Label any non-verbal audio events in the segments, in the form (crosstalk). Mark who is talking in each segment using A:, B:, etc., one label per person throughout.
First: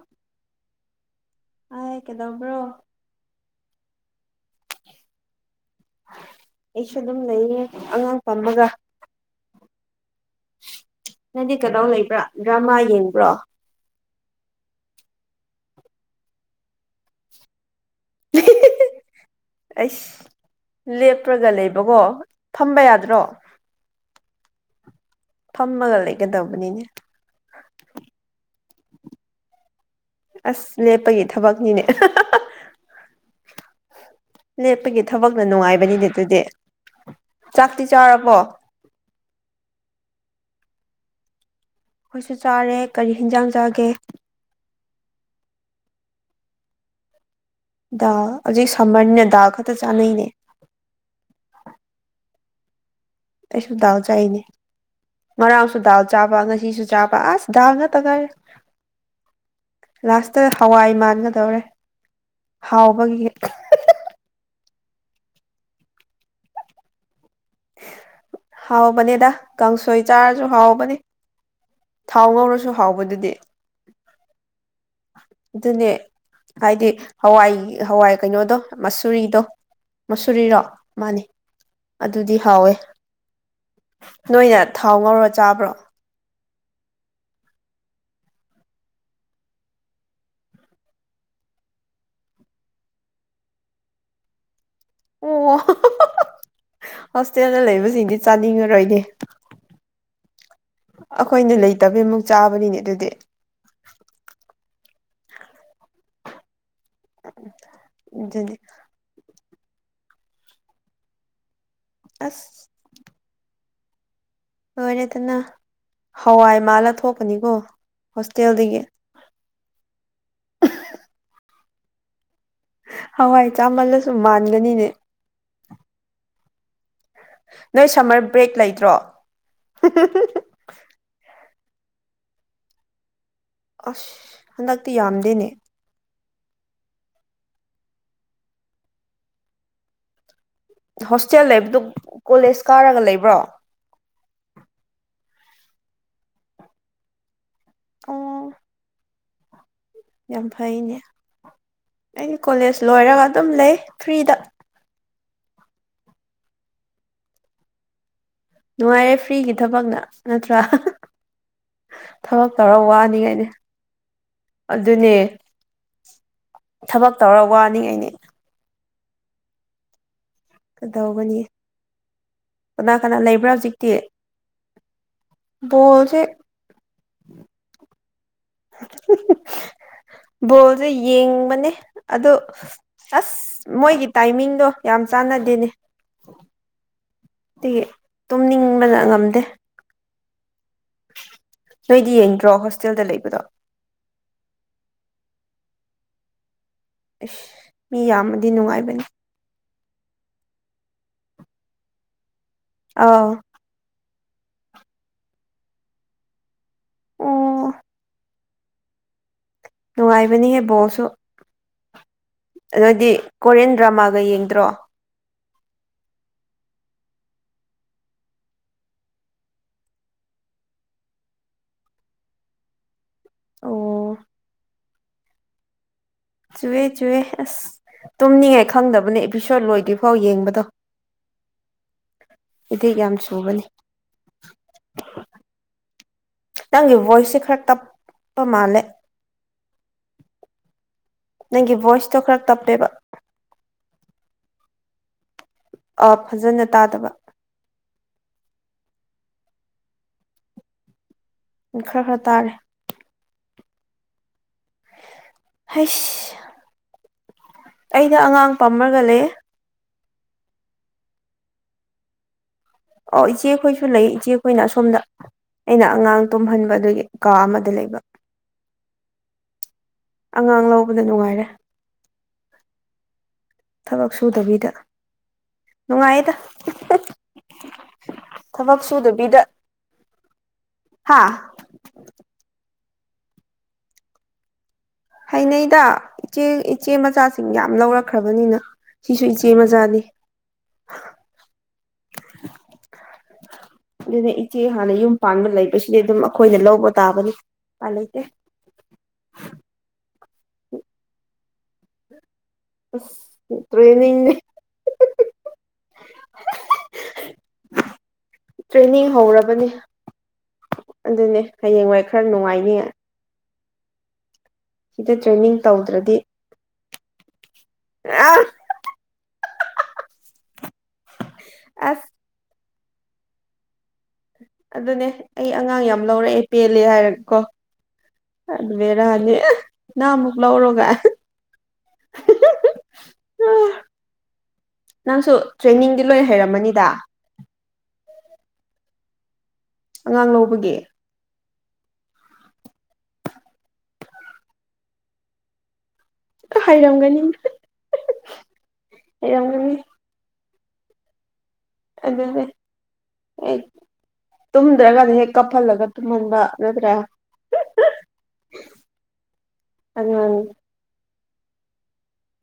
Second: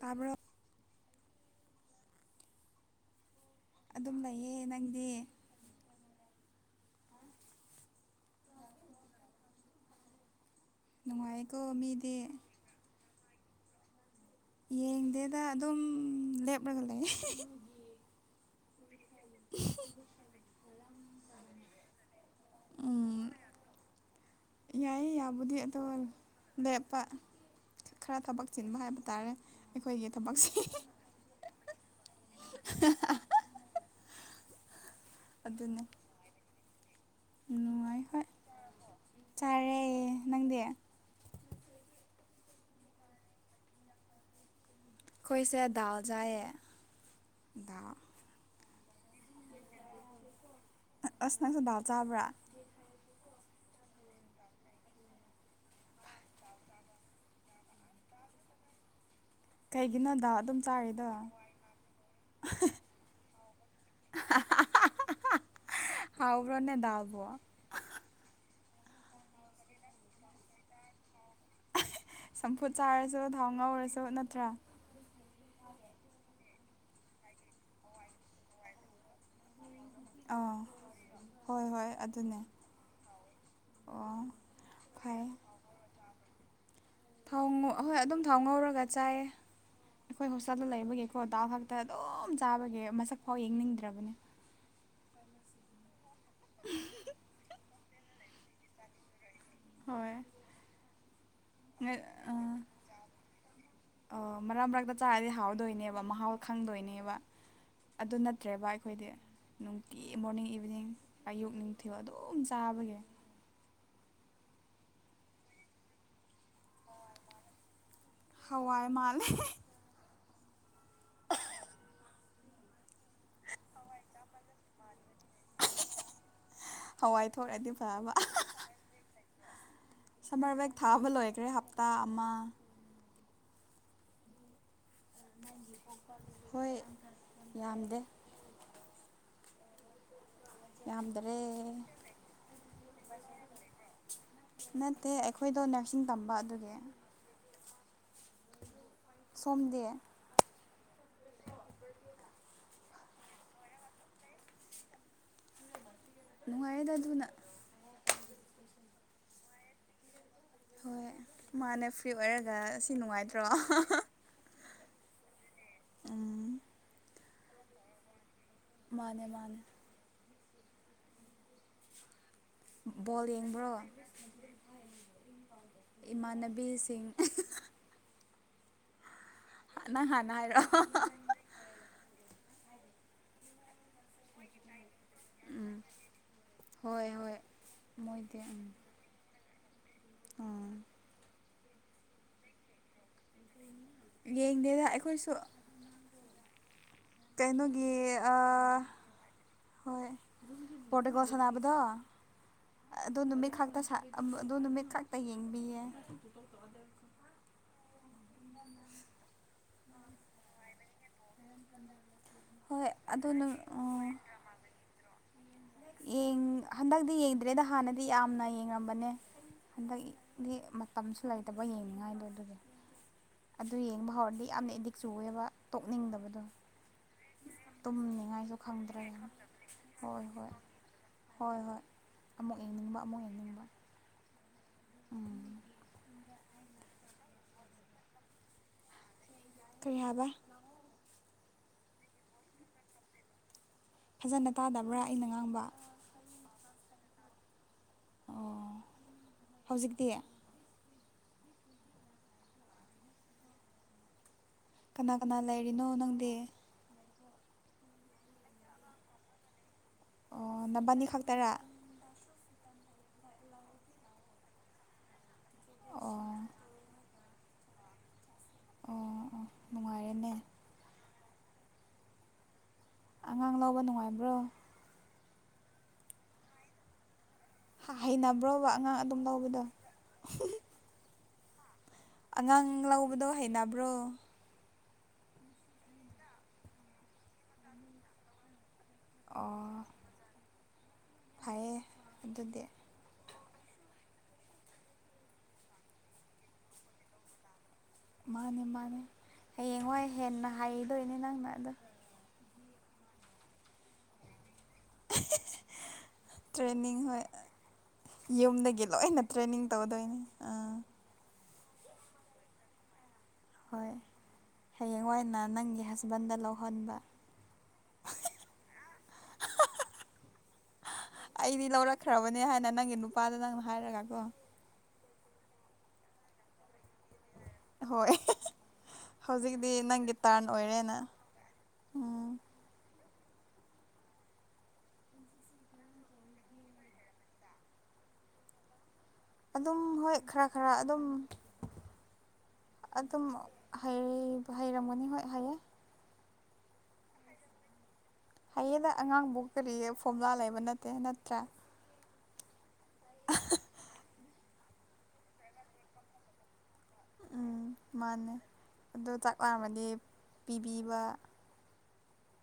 A: ꯀꯥꯕ꯭ꯔꯣ
B: ꯍꯥꯏ ꯀꯩꯗꯧꯕ꯭ꯔꯣ
A: ꯑꯗꯨꯝ ꯂꯩꯌꯦ ꯅꯪꯗꯤ
B: ꯑꯩꯁꯨ ꯑꯗꯨꯝ ꯂꯩꯌꯦ ꯑꯉꯥꯡ ꯄꯝꯃꯒ ꯅꯪꯗꯤ
A: ꯅꯨꯡꯉꯥꯏꯀꯣ
B: ꯀꯗꯧ
A: ꯃꯤꯗꯤ
B: ꯂꯩꯕ꯭ꯔꯥ ꯗ꯭ꯔꯃꯥ ꯌꯦꯡꯕ꯭ꯔꯣ
A: ꯌꯦꯡꯗꯦꯗ ꯑꯗꯨꯝ ꯂꯦꯞꯂꯒ ꯂꯩ
B: (unintelligible) ꯑꯩꯁ ꯂꯦꯞꯄꯒ ꯂꯩꯕꯀꯣ ꯐꯝꯕ ꯌꯥꯗ꯭ꯔꯣ
A: ꯎꯝ ꯌꯥꯏꯌꯦ ꯌꯥꯕꯨꯗꯤ ꯑꯗꯣ
B: ꯐꯝꯃꯒ ꯂꯩꯒꯗꯧꯕꯅꯤꯅꯦ
A: ꯂꯦꯞꯄ ꯈꯔ ꯊꯕꯛ ꯆꯤꯟꯕ ꯍꯥꯏꯕ ꯇꯥꯔꯦ ꯑꯩꯈꯣꯏꯒꯤ ꯊꯕꯛꯁꯦ
B: ꯑꯁ ꯂꯦꯞꯄꯒꯤ ꯊꯕꯛꯅꯤꯅꯦ
A: ꯑ
B: ꯂꯦꯞꯄꯒꯤ ꯊꯕꯛꯅ
A: ꯑꯗꯨꯅꯦ
B: ꯅꯨꯡꯉꯥꯏꯕꯅꯤꯅꯦ ꯑꯗꯨꯗꯤ ꯆꯥꯛꯇꯤ
A: ꯅꯨꯡꯉꯥꯏ ꯍꯣꯏ
B: ꯆꯥꯔꯕꯣ
A: ꯆꯥꯔꯦ ꯅꯪꯗꯤ
B: ꯑꯩꯈꯣꯏꯁꯨ ꯆꯥꯔꯦ ꯀꯔꯤ ꯍꯤꯟꯖꯥꯡ ꯆꯥꯒꯦ
A: ꯈꯣꯏꯁꯦ ꯗꯥꯜ ꯖꯥꯏꯌꯦ ꯗꯥ
B: ꯑ ꯑꯖꯤꯛ ꯁꯝꯃꯔꯅꯤꯅ ꯗꯥꯜ ꯈꯛꯇ ꯆꯥꯅꯩꯅꯦ
A: ꯑ ꯑꯁ ꯅꯪꯁꯨ ꯗꯥꯜ ꯆꯥꯕ꯭ꯔꯥ
B: ꯑꯩꯁꯨ ꯗꯥꯜ ꯆꯥꯏꯅꯦ ꯉꯥꯡꯁꯨ ꯗꯥꯜ ꯆꯥꯕ ꯉꯁꯤꯁꯨ ꯆꯥꯕ ꯑꯁ ꯗꯥꯜ ꯉꯠꯇ ꯉꯥꯏ
A: ꯀꯩꯒꯤꯅꯣ ꯗꯥꯜ
B: ꯂꯥꯁꯇ
A: ꯑꯗꯨꯝ
B: ꯍꯋꯥꯏ
A: ꯆꯥꯔꯤꯗꯣ
B: ꯃꯥꯟꯒꯗꯧꯔꯦ ꯍꯥꯎꯕꯒꯤ
A: ꯍꯥꯎꯕ꯭ꯔꯣꯅꯦ ꯗꯥꯜꯕꯣ
B: ꯍꯥꯎꯕꯅꯦꯗ ꯀꯥꯡꯁꯣꯏ ꯆꯥꯔꯖꯨ ꯍꯥꯎꯕꯅꯦ
A: ꯆꯝꯐꯨꯠ ꯆꯥꯔꯖꯨ ꯊꯥꯎ ꯉꯧꯔꯁꯨ ꯅꯠꯇ꯭ꯔꯥ
B: ꯗꯨꯅꯦ ꯍꯥꯏꯗꯤ ꯍꯋꯥꯏ ꯍꯋꯥꯏ ꯀꯩꯅꯣꯗꯣ ꯃꯁꯨꯨꯔꯤꯗꯣ
A: ꯑꯥ
B: ꯃꯁꯨꯨꯔꯤꯔꯣ ꯃꯥꯅꯤ
A: ꯍꯣꯏ ꯍꯣꯏ
B: ꯑꯗꯨꯗꯤ
A: ꯑꯗꯨꯅꯦ
B: ꯍꯥꯎꯋꯦ
A: ꯑꯣ
B: ꯅꯣꯏꯅ ꯊꯥꯎ
A: ꯐꯩ
B: ꯉꯧꯔ ꯆꯥꯕ꯭ꯔꯣ
A: ꯊꯥꯎꯉꯣ ꯑꯍꯣꯏ ꯑꯗꯨꯝ ꯊꯥꯎ ꯉꯧꯔꯒ ꯆꯥꯏꯌꯦ ꯑꯩꯈꯣꯏ ꯍꯣꯁꯇꯦꯜꯗ ꯂꯩꯕꯒꯤꯀꯣ ꯗꯥꯜ ꯈꯛꯇ ꯑꯗꯨꯝ ꯆꯥꯕꯒꯤ ꯃꯁꯛꯐꯥꯎ ꯌꯦꯡꯅꯤꯡꯗ꯭ꯔꯕꯅꯦ
B: ꯑꯣ
A: (unintelligible)
B: ꯍꯣꯁꯇꯦꯜꯗ ꯂꯩꯕꯖꯤꯡꯗꯤ ꯆꯥꯅꯤꯡꯉꯔꯣꯏꯅꯦ
A: ꯍꯣꯏ
B: ꯑꯈꯣꯏꯅ ꯂꯩꯇꯕꯩ ꯃꯨꯛ ꯆꯥꯕꯅꯤꯅꯦ ꯗꯨꯗꯤ
A: ꯑꯣ ꯃꯔꯥꯛ ꯃꯔꯥꯛꯇ ꯆꯥꯔꯗꯤ ꯍꯥꯎꯗꯣꯏꯅꯦꯕ ꯃꯍꯥꯎ ꯈꯪꯗꯣꯏꯅꯦꯕ ꯑꯗꯨ
B: ꯑꯗꯨꯅꯤ
A: ꯅꯠꯇ꯭ꯔꯦꯕ ꯑꯩꯈꯣꯏꯗꯤ ꯅꯨꯡꯇꯤ ꯃꯣꯔꯅꯤꯡ ꯏꯚꯤꯅꯤꯡ ꯑꯌꯨꯛ ꯅꯤꯡ ꯊꯤꯜ ꯑꯗꯨꯝ
B: ꯑꯁ
A: ꯆꯥꯕꯒꯤ
B: ꯂꯣꯏꯔꯦꯗꯅ ꯍꯋꯥꯏ ꯃꯥꯜꯂ ꯊꯣꯛꯄꯅꯤꯀꯣ ꯍꯣꯁꯇꯦꯜꯗꯒꯤ
A: ꯃꯥꯂꯦ (inaudible)
B: ꯍꯋꯥꯏ ꯆꯥꯃꯜꯂꯁꯨ ꯃꯥꯟꯒꯅꯤꯅꯦ
A: ꯍꯋꯥꯏ ꯊꯣꯛꯔꯗꯤ
B: ꯅꯣꯏ
A: ꯐꯥꯕ
B: ꯁꯝꯃꯔ ꯕ꯭ꯔꯦꯛ ꯂꯩꯇ꯭ꯔꯣ
A: ꯁꯝꯃꯔ ꯕꯦꯛ ꯊꯥꯕ ꯂꯣꯏꯈ꯭ꯔꯦ ꯍꯞꯇꯥ ꯑꯃ
B: ꯑꯁ ꯍꯟꯗꯛꯇꯤ ꯌꯥꯝ
A: ꯍꯣꯏ ꯌꯥꯝꯗꯦ ꯌꯥꯝꯗꯔꯦ
B: ꯍꯣꯁꯇꯦꯜ ꯂꯩꯕꯗꯨ ꯀꯣꯂꯦꯖ ꯀꯥꯔꯒ ꯂꯩꯕ꯭ꯔꯣ
A: ꯅꯠꯇꯦ ꯑꯩꯈꯣꯏꯗꯣ ꯅꯔꯁꯤꯡ ꯇꯝꯕ ꯑꯗꯨꯒꯤ
B: ꯑꯣ
A: ꯁꯣꯝꯗꯤ
B: ꯌꯥꯝ ꯐꯩꯅꯦ ꯑꯩꯗꯤ ꯀꯣꯂꯦꯖ ꯂꯣꯏꯔꯒ ꯑꯗꯨꯝ ꯂꯩ ꯐ꯭ꯔꯤꯗ
A: ꯅꯨꯡꯉꯥꯏꯌꯦꯗ ꯗꯨꯅ
B: ꯅꯨꯡꯉꯥꯏꯌꯦ ꯐ꯭ꯔꯤꯒꯤ ꯊꯕꯛꯅ ꯅꯠꯇ꯭ꯔꯥ
A: ꯍꯣꯏ ꯃꯥꯅꯦ ꯐ꯭ꯔꯤ
B: ꯊꯕꯛ
A: ꯑꯣꯏꯔꯒ
B: ꯇꯧꯔ
A: ꯑꯁꯤ ꯅꯨꯡꯉꯥꯏꯇ꯭ꯔꯣ
B: ꯋꯥꯅꯤꯡꯉꯥꯏꯅꯦ ꯑꯗꯨꯅꯦ
A: ꯎꯝ
B: ꯊꯕꯛ ꯇꯧꯔ ꯋꯥꯅꯤꯡꯉꯥꯏꯅꯤ
A: ꯃꯥꯅꯦ ꯃꯥꯅꯦ
B: ꯀꯗꯧꯒꯅꯤ ꯀꯅꯥ ꯀꯅꯥ
A: ꯕꯣꯜ
B: ꯂꯩꯕ꯭ꯔꯥ
A: ꯌꯦꯡꯕ꯭ꯔꯣ
B: ꯍꯧꯖꯤꯛꯇꯤ ꯕꯣꯜꯖꯦ
A: ꯕꯤꯁꯤꯡ ꯅꯪ ꯍꯥꯟꯅ
B: ꯕꯣꯜꯖꯦ
A: ꯍꯥꯏꯔꯛꯑꯣ
B: ꯌꯦꯡꯕꯅꯦ ꯑꯗꯨ ꯑꯁ ꯃꯣꯏꯒꯤ ꯇꯥꯏꯃꯤꯡꯗꯣ ꯌꯥꯝ ꯆꯥꯟꯅꯗꯦꯅꯦ
A: ꯎꯝ ꯍꯣꯏ ꯍꯣꯏ
B: ꯇꯤꯒꯤ
A: ꯃꯣꯏꯗꯤ ꯎꯝ
B: ꯇꯨꯝꯅꯤꯡꯕꯗ ꯉꯝꯗꯦ
A: ꯎꯝ
B: ꯅꯣꯏꯗꯤ ꯌꯦꯡꯗ꯭ꯔꯣ ꯍꯣꯁꯇꯦꯜꯗ ꯂꯩꯕꯗꯣ
A: ꯌꯦꯡꯗꯦꯗ ꯑꯩꯈꯣꯏꯁꯨ
B: ꯏꯁ
A: ꯀꯩꯅꯣꯒꯤ
B: ꯃꯤ ꯌꯥꯝꯃꯗꯤ
A: ꯑꯥ
B: ꯅꯨꯡꯉꯥꯏꯕꯅꯤ
A: ꯍꯣꯏ ꯄꯣꯔꯇꯦꯒꯣꯜ ꯁꯥꯟꯅꯕꯗꯣ ꯑꯗꯨ
B: ꯑꯥꯎ
A: ꯅꯨꯃꯤꯠ ꯈꯛꯇ ꯁꯥ (unintelligible) ꯑꯗꯨ ꯅꯨꯃꯤꯠ ꯈꯛꯇ ꯌꯦꯡꯕꯤꯌꯦ
B: ꯑꯣ
A: (inaudible)
B: (inaudible) ꯅꯨꯡꯉꯥꯏꯕꯅꯤꯍꯦ ꯕꯣꯜꯁꯨ
A: ꯍꯣꯏ
B: ꯑꯣꯏꯗꯤ
A: ꯑꯗꯨ ꯅꯨ
B: ꯀꯣꯔꯤꯌꯟ
A: ꯑꯣ
B: ꯗ꯭ꯔꯃꯥꯒ ꯌꯦꯡꯗ꯭ꯔꯣ
A: ꯌꯦꯡ ꯍꯟꯗꯛꯇꯤ ꯌꯦꯡꯗ꯭ꯔꯦꯗ ꯍꯥꯟꯅꯗꯤ ꯌꯥꯝꯅ ꯌꯦꯡꯉꯝꯕꯅꯦ ꯍꯟ ꯗꯛ ꯗꯤ ꯃꯇꯝꯁꯨ ꯂꯩꯇꯕ ꯌꯦꯡꯅꯤꯡꯉꯥꯏꯗꯣ ꯑꯗꯨꯒꯤ ꯑꯗꯨ ꯌꯦꯡꯕ ꯍꯧꯔꯗꯤ ꯌꯥꯝꯅ ꯑꯦꯗꯤꯛ ꯆꯨꯋꯦꯕ ꯇꯣꯛꯅꯤꯡꯗꯕꯗꯣ
B: ꯆꯨꯑꯦ ꯆꯨꯑꯦ ꯑꯁ
A: ꯇꯨꯝꯅꯤꯡꯉꯥꯏꯁꯨ
B: ꯇꯨꯝꯅꯤꯡꯉꯥꯏ ꯈꯪꯗꯕꯅꯦ
A: ꯈꯪꯗ꯭ꯔꯦꯕ
B: ꯑꯦꯄꯤꯁꯣꯠ ꯂꯣꯏꯗ꯭ꯔꯤꯐꯥꯎ
A: ꯍꯣꯏ ꯍꯣꯏ
B: ꯌꯦꯡꯕꯗꯣ
A: ꯍꯣꯏ ꯍꯣꯏ ꯑꯃꯨꯛ
B: ꯏꯗꯤꯛ
A: ꯌꯦꯡꯅꯤꯡꯕ
B: ꯌꯥꯝ
A: ꯑꯃꯨꯛ
B: ꯆꯨꯕꯅꯤ
A: ꯌꯦꯡꯅꯤꯡꯕ ꯎꯝ
B: ꯅꯪꯒꯤ ꯚꯣꯏꯁꯁꯦ ꯈꯔ ꯇꯞꯄ ꯃꯥꯜꯂꯦ
A: ꯀꯩ ꯍꯥꯏꯕ
B: ꯅꯪꯒꯤ ꯚꯣꯏꯁꯇꯣ ꯈꯔ ꯇꯞꯄꯦꯕ
A: ꯐꯥꯖꯅ ꯇꯥꯗꯕ꯭ꯔꯥ ꯑꯩꯅ ꯉꯥꯡꯕ
B: ꯑꯥ ꯐꯥꯖꯅ ꯇꯥꯗꯕ
A: ꯑꯣ ꯍꯧꯖꯤꯛꯇꯤ
B: ꯈꯔ ꯈꯔ ꯇꯥꯔꯦ
A: ꯀꯅꯥ ꯀꯅꯥ ꯂꯩ
B: ꯍꯩꯁ ꯑꯩꯅ ꯑꯉꯥꯡ ꯄꯝꯔꯒ ꯂꯩꯌꯦ
A: ꯑꯣ ꯅꯕꯥꯅꯤ ꯈꯥꯛꯇꯔꯥ
B: ꯑꯣ ꯏꯆꯦꯈꯣꯏꯁꯨ ꯂꯩ ꯏꯆꯦꯈꯣꯏꯅ ꯑꯁꯣꯝꯗ ꯑꯩꯅ
A: ꯑꯣ ꯑꯣ
B: ꯑꯉꯥꯡ ꯇꯨꯝꯍꯟꯕ ꯑꯗꯨꯒꯤ ꯀꯥ ꯑꯃꯗ ꯂꯩꯕ
A: ꯑꯣ ꯑꯣ ꯅꯨꯡꯉꯥꯏꯔꯦꯅꯦ
B: ꯑꯉꯥꯡ ꯂꯧꯕꯗꯣ ꯅꯨꯡꯉꯥꯏꯔꯦ
A: ꯑꯉꯥꯡ ꯂꯧꯕ
B: ꯊꯕꯛ
A: ꯅꯨꯡꯉꯥꯏꯕ꯭ꯔꯣ
B: ꯁꯨꯗꯕꯤꯗ ꯅꯨꯡꯉꯥꯏꯌꯦꯗ (unintelligible)
A: ꯍꯥ ꯍꯩꯅꯕ꯭ꯔꯣꯕ
B: ꯊꯕꯛ
A: ꯑꯉꯥꯡ ꯑꯗꯨꯝ ꯂꯧꯕꯗꯣ (unintelligible)
B: ꯍꯥꯥ
A: ꯑꯉꯥꯡ ꯂꯧꯕꯗꯣ ꯍꯩꯅꯕ꯭ꯔꯣ
B: ꯍꯩꯅꯩꯗ ꯏꯆꯦ ꯏꯆꯦ ꯃꯆꯥꯁꯤꯡ ꯌꯥꯝ ꯂꯧꯔꯛꯈ꯭ꯔꯕꯅꯤꯅ ꯁꯤꯁꯨ ꯏꯆꯦ ꯃꯆꯥꯅꯦ
A: ꯐꯥꯏꯌꯦ ꯑꯗꯨꯗꯤ
B: (unintelligible) ꯑꯗꯨꯅꯦ ꯏꯆꯦ ꯍꯥꯟꯅ ꯌꯨꯝ ꯄꯥꯟꯕ ꯂꯩꯕꯁꯤꯗꯤ ꯑꯗꯨꯝ ꯑꯩꯈꯣꯏꯅ ꯂꯧꯕ ꯇꯥꯕꯅꯤ ꯎꯄꯥꯏ ꯂꯩꯇꯦ
A: ꯃꯥꯅꯦ ꯃꯥꯅꯦ ꯍꯌꯦꯡꯋꯥꯏ ꯍꯦꯟꯅ ꯍꯩꯗꯣꯏꯅꯦ ꯅꯪꯅ ꯑꯗꯣ
B: ꯑꯋ ꯇ꯭ꯔꯦꯅꯤꯡꯅꯤ
A: ꯇ꯭ꯔꯦꯅꯤꯡ ꯍꯣꯏ ꯌꯨꯝꯗꯒꯤ
B: ꯇ꯭ꯔꯦꯅꯤꯡ
A: ꯂꯣꯏꯅ ꯇ꯭ꯔꯦꯟꯅꯤꯡ
B: ꯍꯧꯔꯕꯅꯦ
A: ꯇꯧꯗꯣꯏꯅꯤ ꯑꯥ
B: ꯑꯗꯨꯅꯦ ꯍꯌꯦꯡꯋꯥꯏ ꯈꯔ ꯅꯨꯡꯉꯥꯏꯅꯤ
A: ꯍꯣꯏ
B: ꯁꯤꯗ
A: ꯍꯌꯦꯡꯋꯥꯏ ꯑꯣꯏꯅ
B: ꯇ꯭ꯔꯦꯅꯤꯡ
A: ꯅꯪꯒꯤ
B: ꯇꯧꯗ꯭ꯔꯗꯤ
A: ꯍꯁꯕꯦꯟꯗ ꯂꯧꯍꯟꯕ
B: ꯑ
A: ꯑꯩꯗꯤ
B: ꯑꯁ
A: ꯂꯧꯔꯛꯈ꯭ꯔꯕꯅꯦ ꯍꯥꯏꯅ ꯅꯪꯒꯤ ꯅꯨꯄꯥꯗꯣ ꯅꯪꯅ ꯍꯥꯏꯔꯒ ꯀꯣ
B: ꯑꯗꯨꯅꯦ ꯑꯩ ꯑꯉꯥꯡ ꯌꯥꯝ ꯂꯧꯔꯛꯑꯦ ꯄꯦꯜꯂꯦ ꯍꯥꯏꯔꯒ ꯀꯣ
A: ꯍꯣꯏ
B: ꯑꯗꯨꯔꯅꯤ
A: ꯍꯧꯖꯤꯛꯇꯤ
B: ꯅ
A: ꯅꯪꯒꯤ
B: ꯑꯃꯨꯛ
A: ꯇꯔꯟ
B: ꯂꯧꯔꯣꯒ
A: ꯑꯣꯏꯔꯦꯅ ꯎꯝ
B: (unintelligible) ꯅꯪꯁꯨ ꯇ꯭ꯔꯦꯅꯤꯡꯗꯤ ꯂꯣꯏꯅ ꯍꯩꯔꯝꯃꯅꯤꯗ
A: ꯑꯗꯨꯝ ꯍꯣꯏ
B: ꯑꯉꯥꯡ
A: ꯈꯔ ꯈꯔ
B: ꯂꯧꯕꯒꯤ
A: ꯑꯗꯨꯝ ꯑꯗꯨꯝ ꯍꯩꯔꯝꯃꯅꯤ ꯍꯣꯏ ꯍꯥꯏꯌꯦ
B: ꯍꯥꯏꯔꯝꯒꯅꯤ
A: ꯍꯌꯦꯡꯗ ꯑꯉꯥꯡꯕꯨ ꯀꯔꯤ ꯐꯣꯔꯃꯨꯂꯥ ꯂꯩꯕ ꯅꯠꯇꯦ ꯅꯠꯇ꯭ꯔꯥ
B: ꯑꯗꯨ ꯍꯦꯛ ꯇꯨꯝꯗ꯭ꯔꯒꯗꯤ ꯍꯦꯛ ꯀꯞꯍꯜꯂꯒ ꯇꯨꯝꯍꯟꯕ ꯅꯠꯇ꯭ꯔꯥ
A: ꯎꯝ ꯃꯥꯅꯦ ꯑꯗꯨ ꯆꯥꯛ ꯂꯥꯝꯃꯗꯤ
B: ꯑꯉꯥꯡ
A: ꯄꯤꯕꯤꯕ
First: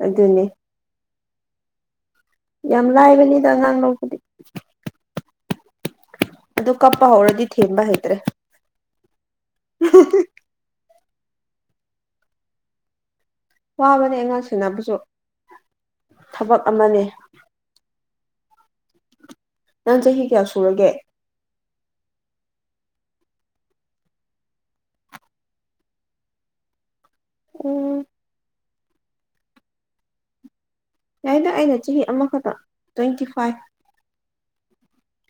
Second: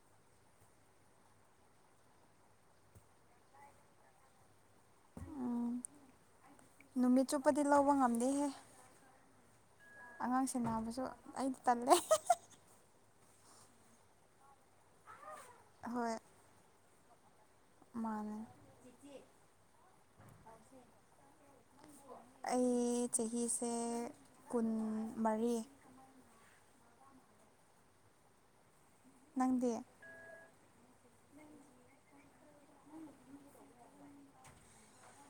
B: ꯑꯗꯨꯅꯤ ꯌꯥꯝ ꯂꯥꯏꯕꯅꯤꯗ ꯑꯉꯥꯡ ꯂꯕꯨꯗꯤ
A: ꯎꯝ
B: ꯑꯗꯨ ꯀꯞꯄ
A: ꯅꯨꯃꯤꯠ
B: ꯍꯧꯔꯗꯤ
A: ꯆꯨꯞꯄꯗꯤ
B: ꯊꯦꯝꯕ
A: ꯂꯧꯕ
B: ꯍꯩꯇ꯭ꯔꯦ
A: ꯉꯝꯗꯦꯍꯦ ꯑꯉꯥꯡꯁꯤꯡ ꯅꯥꯕꯁꯨ ꯑꯩ ꯇꯜꯂꯦ
B: ꯋꯥꯕꯅꯤ ꯑꯉꯥꯡ ꯁꯦꯅꯕꯁꯨ
A: ꯍꯣꯏ
B: ꯊꯕꯛ ꯑꯃꯅꯤ
A: ꯃꯥꯟ
B: ꯅꯪ ꯆꯍꯤ ꯀꯌꯥ ꯁꯨꯔꯒꯦ
A: ꯑꯩ ꯆꯍꯤꯁꯦ ꯀꯨꯟ ꯃꯔꯤ
B: ꯎꯝ
A: ꯅꯪꯗꯦ
B: ꯌꯥꯏꯗ ꯑꯩꯅ ꯆꯍꯤ ꯑꯃꯈꯛꯇ ꯇ꯭ꯋꯦꯟꯇꯤ ꯐꯥꯏꯚ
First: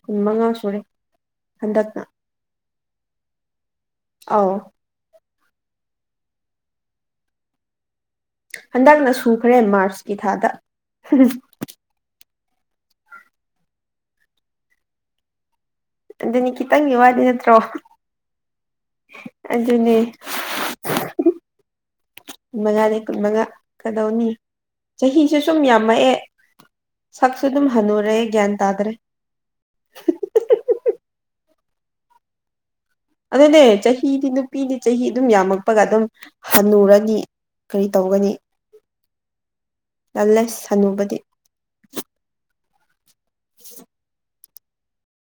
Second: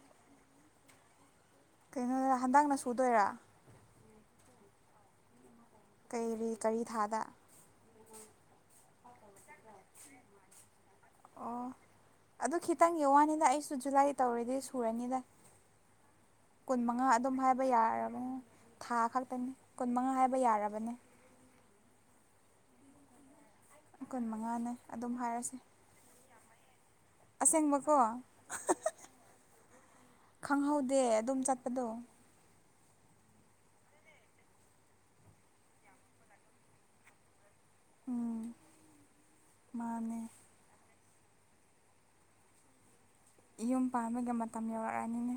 B: ꯀꯨꯟ ꯃꯉꯥ ꯁꯨꯔꯦ ꯍꯟꯗꯛꯅ
A: ꯀꯩꯅꯣꯗ ꯍꯟꯗꯛꯅ ꯁꯨꯗꯣꯏꯔꯥ
B: ꯑꯥꯎ
A: ꯀꯩꯔꯤ ꯀꯔꯤ ꯊꯥꯗ
B: ꯍꯟꯗꯛꯅ ꯁꯨꯈ꯭ꯔꯦ ꯃꯥꯔꯁꯀꯤ ꯊꯥꯗ
A: ꯑꯣ ꯑꯗꯨ ꯈꯤꯇꯪꯒꯤ ꯋꯥꯅꯤꯅ ꯑꯩꯁꯨ ꯖꯨꯂꯥꯏ ꯇꯧꯔꯗꯤ ꯁꯨꯔꯅꯤꯗ
B: ꯑꯗꯨꯅꯤ
A: ꯀꯨꯟ
B: ꯈꯤꯇꯪꯒꯤ
A: ꯃꯉꯥ
B: ꯋꯥꯗꯤ
A: ꯑꯗꯨꯝ
B: ꯅꯠꯇ꯭ꯔꯣ
A: ꯍꯥꯏꯕ ꯌꯥꯔꯕꯅꯦ ꯊꯥ ꯈꯛꯇꯅꯤ ꯀꯨꯟ
B: ꯑꯗꯨꯅꯦ
A: ꯃꯉꯥ ꯍꯥꯏꯕ ꯌꯥꯔꯕꯅꯦ
B: ꯀꯨꯟ ꯃꯉꯥꯅꯦ ꯀꯨꯟ ꯃꯉꯥ ꯀꯗꯧꯅꯤ
A: ꯀꯨꯟ ꯃꯉꯥꯅꯦ ꯑꯗꯨꯝ
B: ꯆꯍꯤꯁꯦ
A: ꯍꯥꯏꯔꯁꯦ
B: ꯁꯨꯝ ꯌꯥꯝꯃꯛꯑꯦ ꯁꯛꯁꯨ ꯑꯗꯨꯝ
A: ꯑꯁꯦꯡꯕꯀꯣ
B: ꯍꯅꯔꯦ ꯒꯌꯥꯟ ꯇꯥꯗ꯭ꯔꯦ
A: ꯈꯪꯍꯧꯗꯦ ꯑꯗꯨꯝ ꯆꯠꯄꯗꯣ
B: ꯑꯗꯨꯅꯦ ꯆꯍꯤꯗꯤ ꯅꯨꯄꯤꯗꯤ ꯆꯍꯤ ꯑꯗꯨꯝ ꯌꯥꯝꯃꯛꯄꯒ ꯑꯗꯨꯝ ꯍꯜꯟꯅꯨꯔꯅꯤ ꯀꯔꯤ ꯇꯧꯒꯅꯤ
A: ꯎꯝ ꯃꯥꯅꯦ
B: ꯂꯜꯂꯦ ꯁꯅꯨꯕꯗꯤ
A: ꯌꯨꯝ ꯄꯥꯟꯕꯒꯤ ꯃꯇꯝ ꯌꯧꯔꯛꯑꯅꯤꯅꯦ